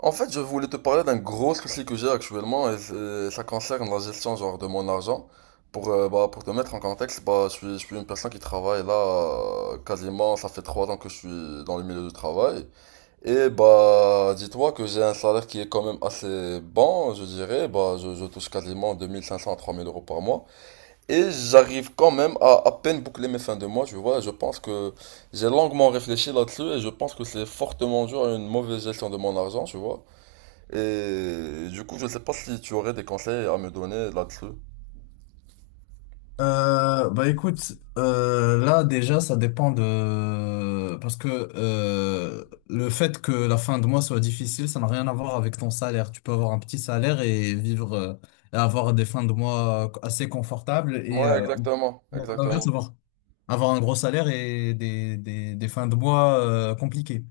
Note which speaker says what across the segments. Speaker 1: En fait, je voulais te parler d'un gros souci que j'ai actuellement et ça concerne la gestion genre de mon argent. Pour, bah, pour te mettre en contexte, bah, je suis une personne qui travaille là quasiment, ça fait 3 ans que je suis dans le milieu du travail. Et bah dis-toi que j'ai un salaire qui est quand même assez bon, je dirais. Bah, je touche quasiment 2 500 à 3 000 euros par mois. Et j'arrive quand même à peine boucler mes fins de mois, tu vois. Je pense que j'ai longuement réfléchi là-dessus et je pense que c'est fortement dû à une mauvaise gestion de mon argent, tu vois. Et du coup, je ne sais pas si tu aurais des conseils à me donner là-dessus.
Speaker 2: Bah écoute, là déjà ça dépend de... Parce que le fait que la fin de mois soit difficile, ça n'a rien à voir avec ton salaire. Tu peux avoir un petit salaire et vivre et avoir des fins de mois assez confortables
Speaker 1: Ouais, exactement,
Speaker 2: non, l'inverse,
Speaker 1: exactement.
Speaker 2: avoir un gros salaire et des fins de mois compliquées.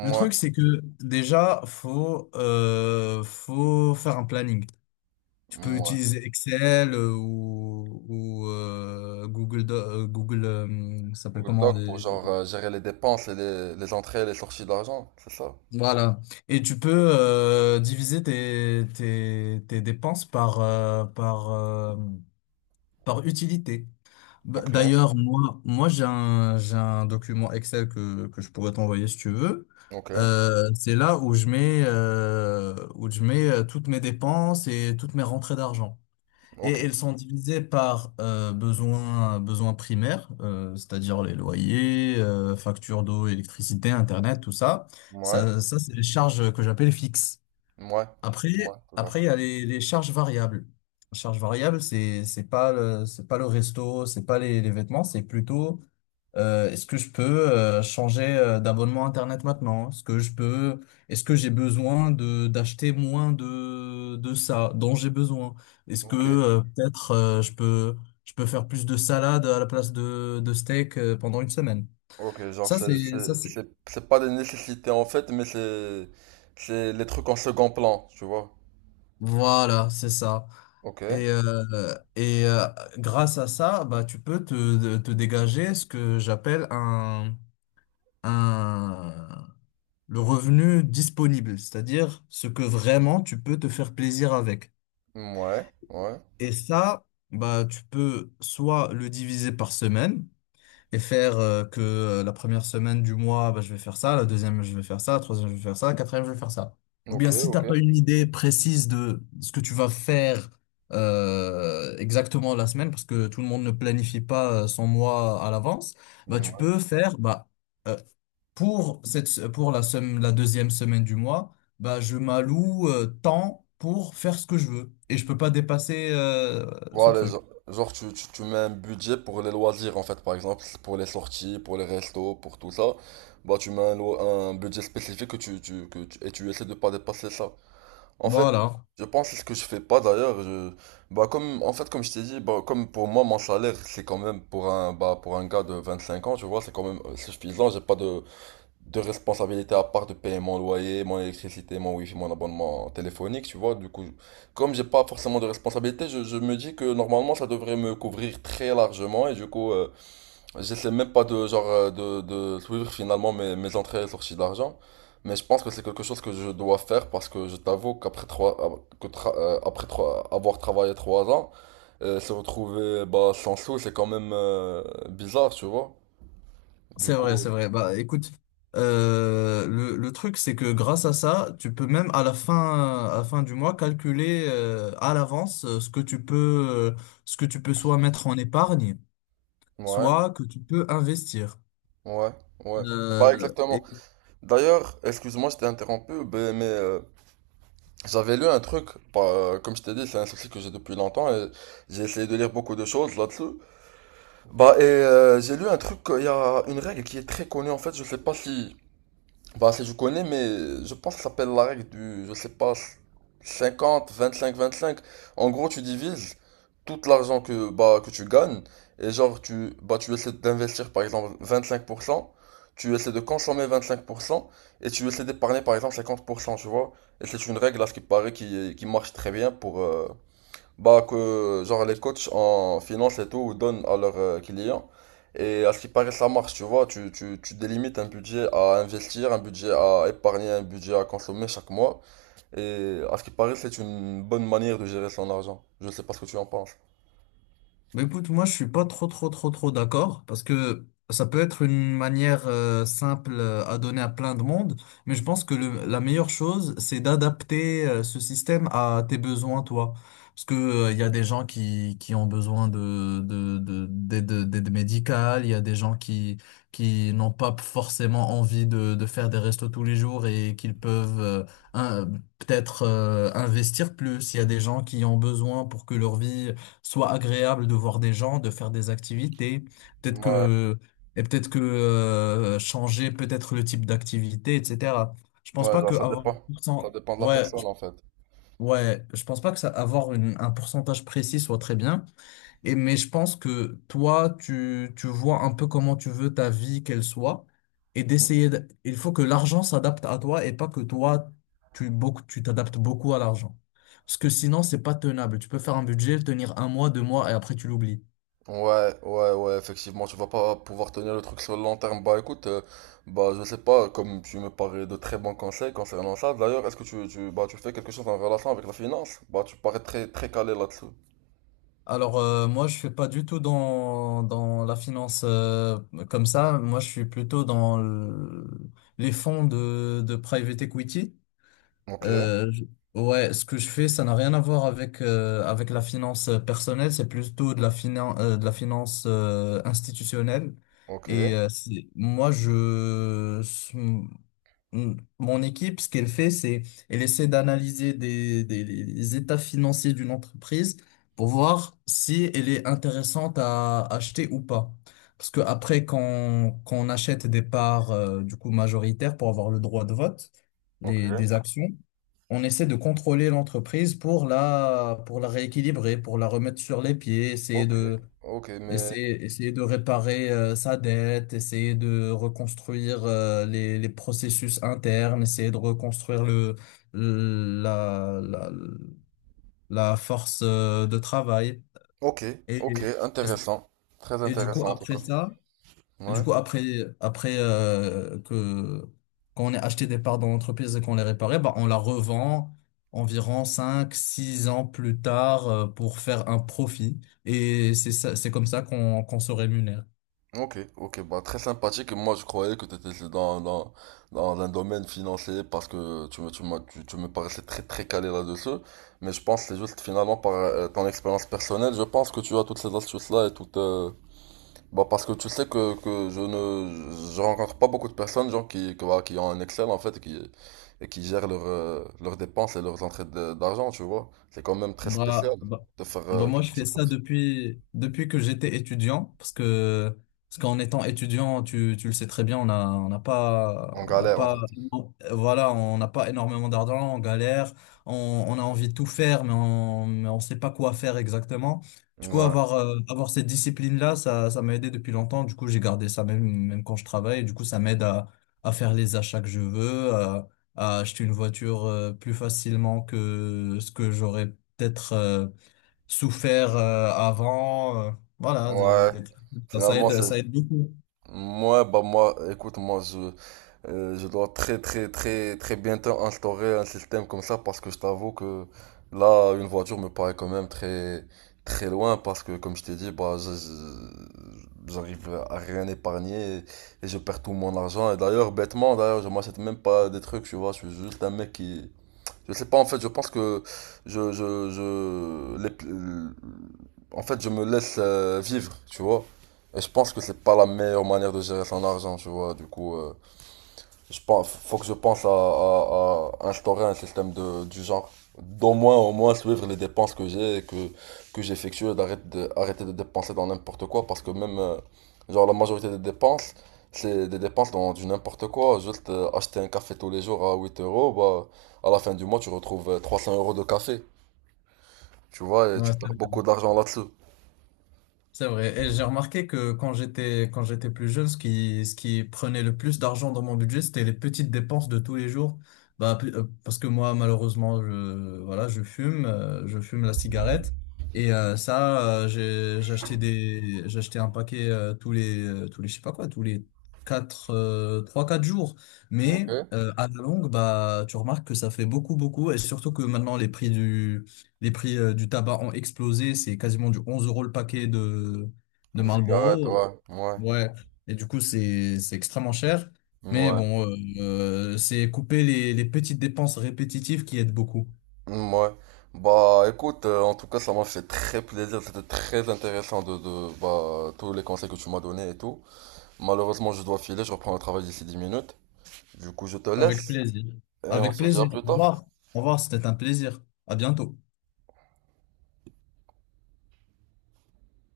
Speaker 2: Le truc c'est que déjà faut faire un planning. Tu peux
Speaker 1: ouais.
Speaker 2: utiliser Excel ou Google, ça s'appelle
Speaker 1: Google
Speaker 2: comment?
Speaker 1: Doc pour genre gérer les dépenses et les entrées et les sorties d'argent, c'est ça?
Speaker 2: Voilà. Et tu peux diviser tes dépenses par utilité.
Speaker 1: Ok,
Speaker 2: D'ailleurs, moi j'ai j'ai un document Excel que je pourrais t'envoyer si tu veux.
Speaker 1: ok,
Speaker 2: C'est là où je où je mets toutes mes dépenses et toutes mes rentrées d'argent. Et
Speaker 1: ok.
Speaker 2: elles sont divisées par besoins primaires, c'est-à-dire les loyers, factures d'eau, électricité, Internet, tout ça.
Speaker 1: Ouais,
Speaker 2: Ça c'est les charges que j'appelle fixes.
Speaker 1: ouais,
Speaker 2: Après,
Speaker 1: ouais, tout à fait.
Speaker 2: après, il y a les charges variables. La charge variable, c'est pas c'est pas le resto, c'est pas les vêtements, c'est plutôt est-ce que je peux changer d'abonnement Internet maintenant? Est-ce que j'ai besoin de d'acheter moins de ça dont j'ai besoin? Est-ce que
Speaker 1: Ok,
Speaker 2: peut-être je peux faire plus de salade à la place de steak pendant une semaine?
Speaker 1: ok, genre
Speaker 2: Ça,
Speaker 1: c'est
Speaker 2: c'est, ça,
Speaker 1: c'est-
Speaker 2: c'est-
Speaker 1: c'est- c'est pas des nécessités en fait, mais c'est les trucs en second plan, tu vois.
Speaker 2: Voilà, c'est ça.
Speaker 1: Ok,
Speaker 2: Et, euh, et euh, Grâce à ça, bah, tu peux te dégager ce que j'appelle un, le revenu disponible, c'est-à-dire ce que vraiment tu peux te faire plaisir avec.
Speaker 1: ouais, ouais,
Speaker 2: Et ça, bah, tu peux soit le diviser par semaine, et faire que la première semaine du mois, bah, je vais faire ça, la deuxième, je vais faire ça, la troisième, je vais faire ça, la quatrième, je vais faire ça. Ou
Speaker 1: ok,
Speaker 2: bien si t'as
Speaker 1: ok.
Speaker 2: pas une idée précise de ce que tu vas faire exactement la semaine, parce que tout le monde ne planifie pas son mois à l'avance, bah, tu peux faire euh, pour la deuxième semaine du mois, bah, je m'alloue tant pour faire ce que je veux. Et je peux pas dépasser ce
Speaker 1: Voilà,
Speaker 2: truc.
Speaker 1: genre, tu mets un budget pour les loisirs en fait, par exemple, pour les sorties, pour les restos, pour tout ça. Bah tu mets un budget spécifique que tu, que tu- et tu essaies de pas dépasser ça. En fait,
Speaker 2: Voilà.
Speaker 1: je pense que c'est ce que je fais pas d'ailleurs. Bah comme en fait comme je t'ai dit, bah, comme pour moi mon salaire c'est quand même pour un bah pour un gars de 25 ans, tu vois, c'est quand même suffisant. J'ai pas de responsabilité à part de payer mon loyer, mon électricité, mon wifi, mon abonnement téléphonique, tu vois. Du coup, comme j'ai pas forcément de responsabilité, je me dis que normalement ça devrait me couvrir très largement et du coup, j'essaie même pas de genre de suivre finalement mes entrées et sorties d'argent. Mais je pense que c'est quelque chose que je dois faire parce que je t'avoue qu'après trois, que tra- après avoir travaillé 3 ans, se retrouver bah, sans sous, c'est quand même bizarre, tu vois. Du
Speaker 2: C'est vrai, c'est
Speaker 1: coup,
Speaker 2: vrai. Bah, écoute, le truc, c'est que grâce à ça, tu peux même à la fin du mois calculer à l'avance ce que tu peux, ce que tu peux soit mettre en épargne,
Speaker 1: ouais.
Speaker 2: soit que tu peux investir.
Speaker 1: Ouais, ouais. Bah
Speaker 2: Euh,
Speaker 1: exactement. D'ailleurs, excuse-moi, je t'ai interrompu, ben, mais j'avais lu un truc, bah, comme je t'ai dit, c'est un souci que j'ai depuis longtemps et j'ai essayé de lire beaucoup de choses là-dessus. Bah et j'ai lu un truc, il y a une règle qui est très connue en fait, je sais pas si bah, si je connais, mais je pense que ça s'appelle la règle du, je sais pas, 50, 25, 25. En gros, tu divises tout l'argent que, bah, que tu gagnes et genre, tu, bah, tu essaies d'investir par exemple 25%, tu essaies de consommer 25% et tu essaies d'épargner par exemple 50%, tu vois. Et c'est une règle à ce qui paraît qui marche très bien pour, bah que genre les coachs en finance et tout donnent à leurs clients et à ce qui paraît ça marche tu vois tu, tu, tu délimites un budget à investir, un budget à épargner, un budget à consommer chaque mois et à ce qui paraît c'est une bonne manière de gérer son argent. Je sais pas ce que tu en penses.
Speaker 2: Bah écoute, moi je suis pas trop d'accord parce que ça peut être une manière simple à donner à plein de monde, mais je pense que la meilleure chose c'est d'adapter ce système à tes besoins toi. Parce que il y a des gens qui ont besoin d'aide, d'aide médicale, il y a des gens qui n'ont pas forcément envie de faire des restos tous les jours et qu'ils peuvent un- peut-être investir plus. Il y a des gens qui ont besoin pour que leur vie soit agréable de voir des gens, de faire des activités, peut-être
Speaker 1: Ouais,
Speaker 2: que peut-être que changer peut-être le type d'activité, etc. Je pense
Speaker 1: ouais
Speaker 2: pas
Speaker 1: genre
Speaker 2: que
Speaker 1: ça
Speaker 2: avoir
Speaker 1: dépend.
Speaker 2: un
Speaker 1: Ça
Speaker 2: pourcent-
Speaker 1: dépend de la
Speaker 2: ouais,
Speaker 1: personne
Speaker 2: je-
Speaker 1: en fait.
Speaker 2: Ouais, je pense pas que ça un pourcentage précis soit très bien. Mais je pense que toi, tu vois un peu comment tu veux ta vie qu'elle soit et il faut que l'argent s'adapte à toi et pas que toi, tu t'adaptes beaucoup à l'argent. Parce que sinon, c'est pas tenable. Tu peux faire un budget, le tenir un mois, deux mois et après tu l'oublies.
Speaker 1: Ouais, ouais, ouais, effectivement, tu vas pas pouvoir tenir le truc sur le long terme. Bah écoute, bah je sais pas, comme tu me parais de très bons conseils concernant ça, d'ailleurs, est-ce que bah, tu fais quelque chose en relation avec la finance? Bah tu parais très, très calé là-dessus.
Speaker 2: Alors, moi, je suis pas du tout dans la finance comme ça. Moi, je suis plutôt dans les fonds de private equity.
Speaker 1: Ok,
Speaker 2: Euh, je- ouais, ce que je fais, ça n'a rien à voir avec, avec la finance personnelle, c'est plutôt de la finance institutionnelle.
Speaker 1: ok,
Speaker 2: Et euh, c'est- moi, je, Mm. Mon équipe, ce qu'elle fait, c'est elle essaie d'analyser les états financiers d'une entreprise pour voir si elle est intéressante à acheter ou pas. Parce que après, quand on achète des parts du coup majoritaires pour avoir le droit de vote,
Speaker 1: ok,
Speaker 2: des actions, on essaie de contrôler l'entreprise pour la rééquilibrer, pour la remettre sur les pieds,
Speaker 1: ok, ok, mais.
Speaker 2: Essayer de réparer sa dette, essayer de reconstruire les processus internes, essayer de reconstruire la, la, la force de travail.
Speaker 1: Ok,
Speaker 2: Et,
Speaker 1: ok,
Speaker 2: et,
Speaker 1: intéressant. Très
Speaker 2: et du coup,
Speaker 1: intéressant en tout cas.
Speaker 2: après ça, du
Speaker 1: Ouais.
Speaker 2: coup, après, après que, quand on a acheté des parts dans l'entreprise et qu'on les réparait, bah, on la revend environ 5 6 ans plus tard pour faire un profit. Et c'est ça, c'est comme ça qu'on se rémunère.
Speaker 1: Ok, ok, bah très sympathique. Et moi, je croyais que tu étais dans, dans, dans un domaine financier parce que tu me, tu m'as- tu me paraissais très très calé là-dessus. Mais je pense que c'est juste finalement par ton expérience personnelle, je pense que tu as toutes ces astuces-là et toutes. Bah parce que tu sais que je rencontre pas beaucoup de personnes genre voilà, qui ont un Excel en fait et qui gèrent leurs dépenses et leurs entrées d'argent, tu vois. C'est quand même très
Speaker 2: Bah,
Speaker 1: spécial
Speaker 2: bah,
Speaker 1: de faire
Speaker 2: Bah, moi, je
Speaker 1: quelque
Speaker 2: fais
Speaker 1: chose comme
Speaker 2: ça
Speaker 1: ça.
Speaker 2: depuis que j'étais étudiant, parce qu'en étant étudiant, tu le sais très bien,
Speaker 1: On
Speaker 2: on n'a
Speaker 1: galère en
Speaker 2: pas,
Speaker 1: fait.
Speaker 2: voilà, on n'a pas énormément d'argent, on galère, on a envie de tout faire, mais mais on sait pas quoi faire exactement. Du coup,
Speaker 1: Ouais,
Speaker 2: avoir cette discipline-là, ça m'a aidé depuis longtemps. Du coup, j'ai gardé ça même quand je travaille. Du coup, ça m'aide à faire les achats que je veux, à acheter une voiture plus facilement que ce que j'aurais peut-être souffert avant. Voilà,
Speaker 1: ouais.
Speaker 2: des trucs comme ça,
Speaker 1: Finalement, c'est
Speaker 2: ça aide beaucoup.
Speaker 1: Moi, bah moi, écoute, je dois très, très, très, très bientôt instaurer un système comme ça parce que je t'avoue que là, une voiture me paraît quand même très, très loin parce que, comme je t'ai dit, bah, j'arrive à rien épargner et je perds tout mon argent. Et d'ailleurs, bêtement, d'ailleurs, je m'achète même pas des trucs, tu vois, je suis juste un mec qui, je sais pas, en fait, je pense que je, je, je, les- en fait, je me laisse vivre, tu vois. Et je pense que c'est pas la meilleure manière de gérer son argent, tu vois. Du coup, je pense, faut que je pense à instaurer un système de, du genre. D'au moins, au moins suivre les dépenses que j'ai, que j'effectue, et d'arrêter de dépenser dans n'importe quoi, parce que même, genre, la majorité des dépenses, c'est des dépenses dans du n'importe quoi. Juste acheter un café tous les jours à 8 euros, bah, à la fin du mois, tu retrouves 300 euros de café, tu vois, et
Speaker 2: Ouais,
Speaker 1: tu perds beaucoup d'argent là-dessus.
Speaker 2: c'est vrai. Et j'ai remarqué que quand j'étais plus jeune, ce qui prenait le plus d'argent dans mon budget, c'était les petites dépenses de tous les jours. Parce que moi malheureusement je voilà je fume la cigarette et ça j'achetais un paquet tous les je sais pas quoi tous les quatre trois quatre jours. Mais
Speaker 1: Ok.
Speaker 2: à la longue bah tu remarques que ça fait beaucoup beaucoup et surtout que maintenant les prix du tabac ont explosé. C'est quasiment du 11 euros le paquet de
Speaker 1: Des cigarettes,
Speaker 2: Marlboro.
Speaker 1: ouais, ouais,
Speaker 2: Ouais. Et du coup, c'est extrêmement cher. Mais
Speaker 1: ouais.
Speaker 2: bon, c'est couper les petites dépenses répétitives qui aident beaucoup.
Speaker 1: Ouais. Bah écoute, en tout cas ça m'a fait très plaisir, c'était très intéressant de tous les conseils que tu m'as donnés et tout. Malheureusement je dois filer, je reprends le travail d'ici 10 minutes. Du coup je te
Speaker 2: Avec
Speaker 1: laisse
Speaker 2: plaisir.
Speaker 1: et on
Speaker 2: Avec
Speaker 1: se dit à
Speaker 2: plaisir.
Speaker 1: plus
Speaker 2: Au
Speaker 1: tard.
Speaker 2: revoir. Au revoir, c'était un plaisir. À bientôt.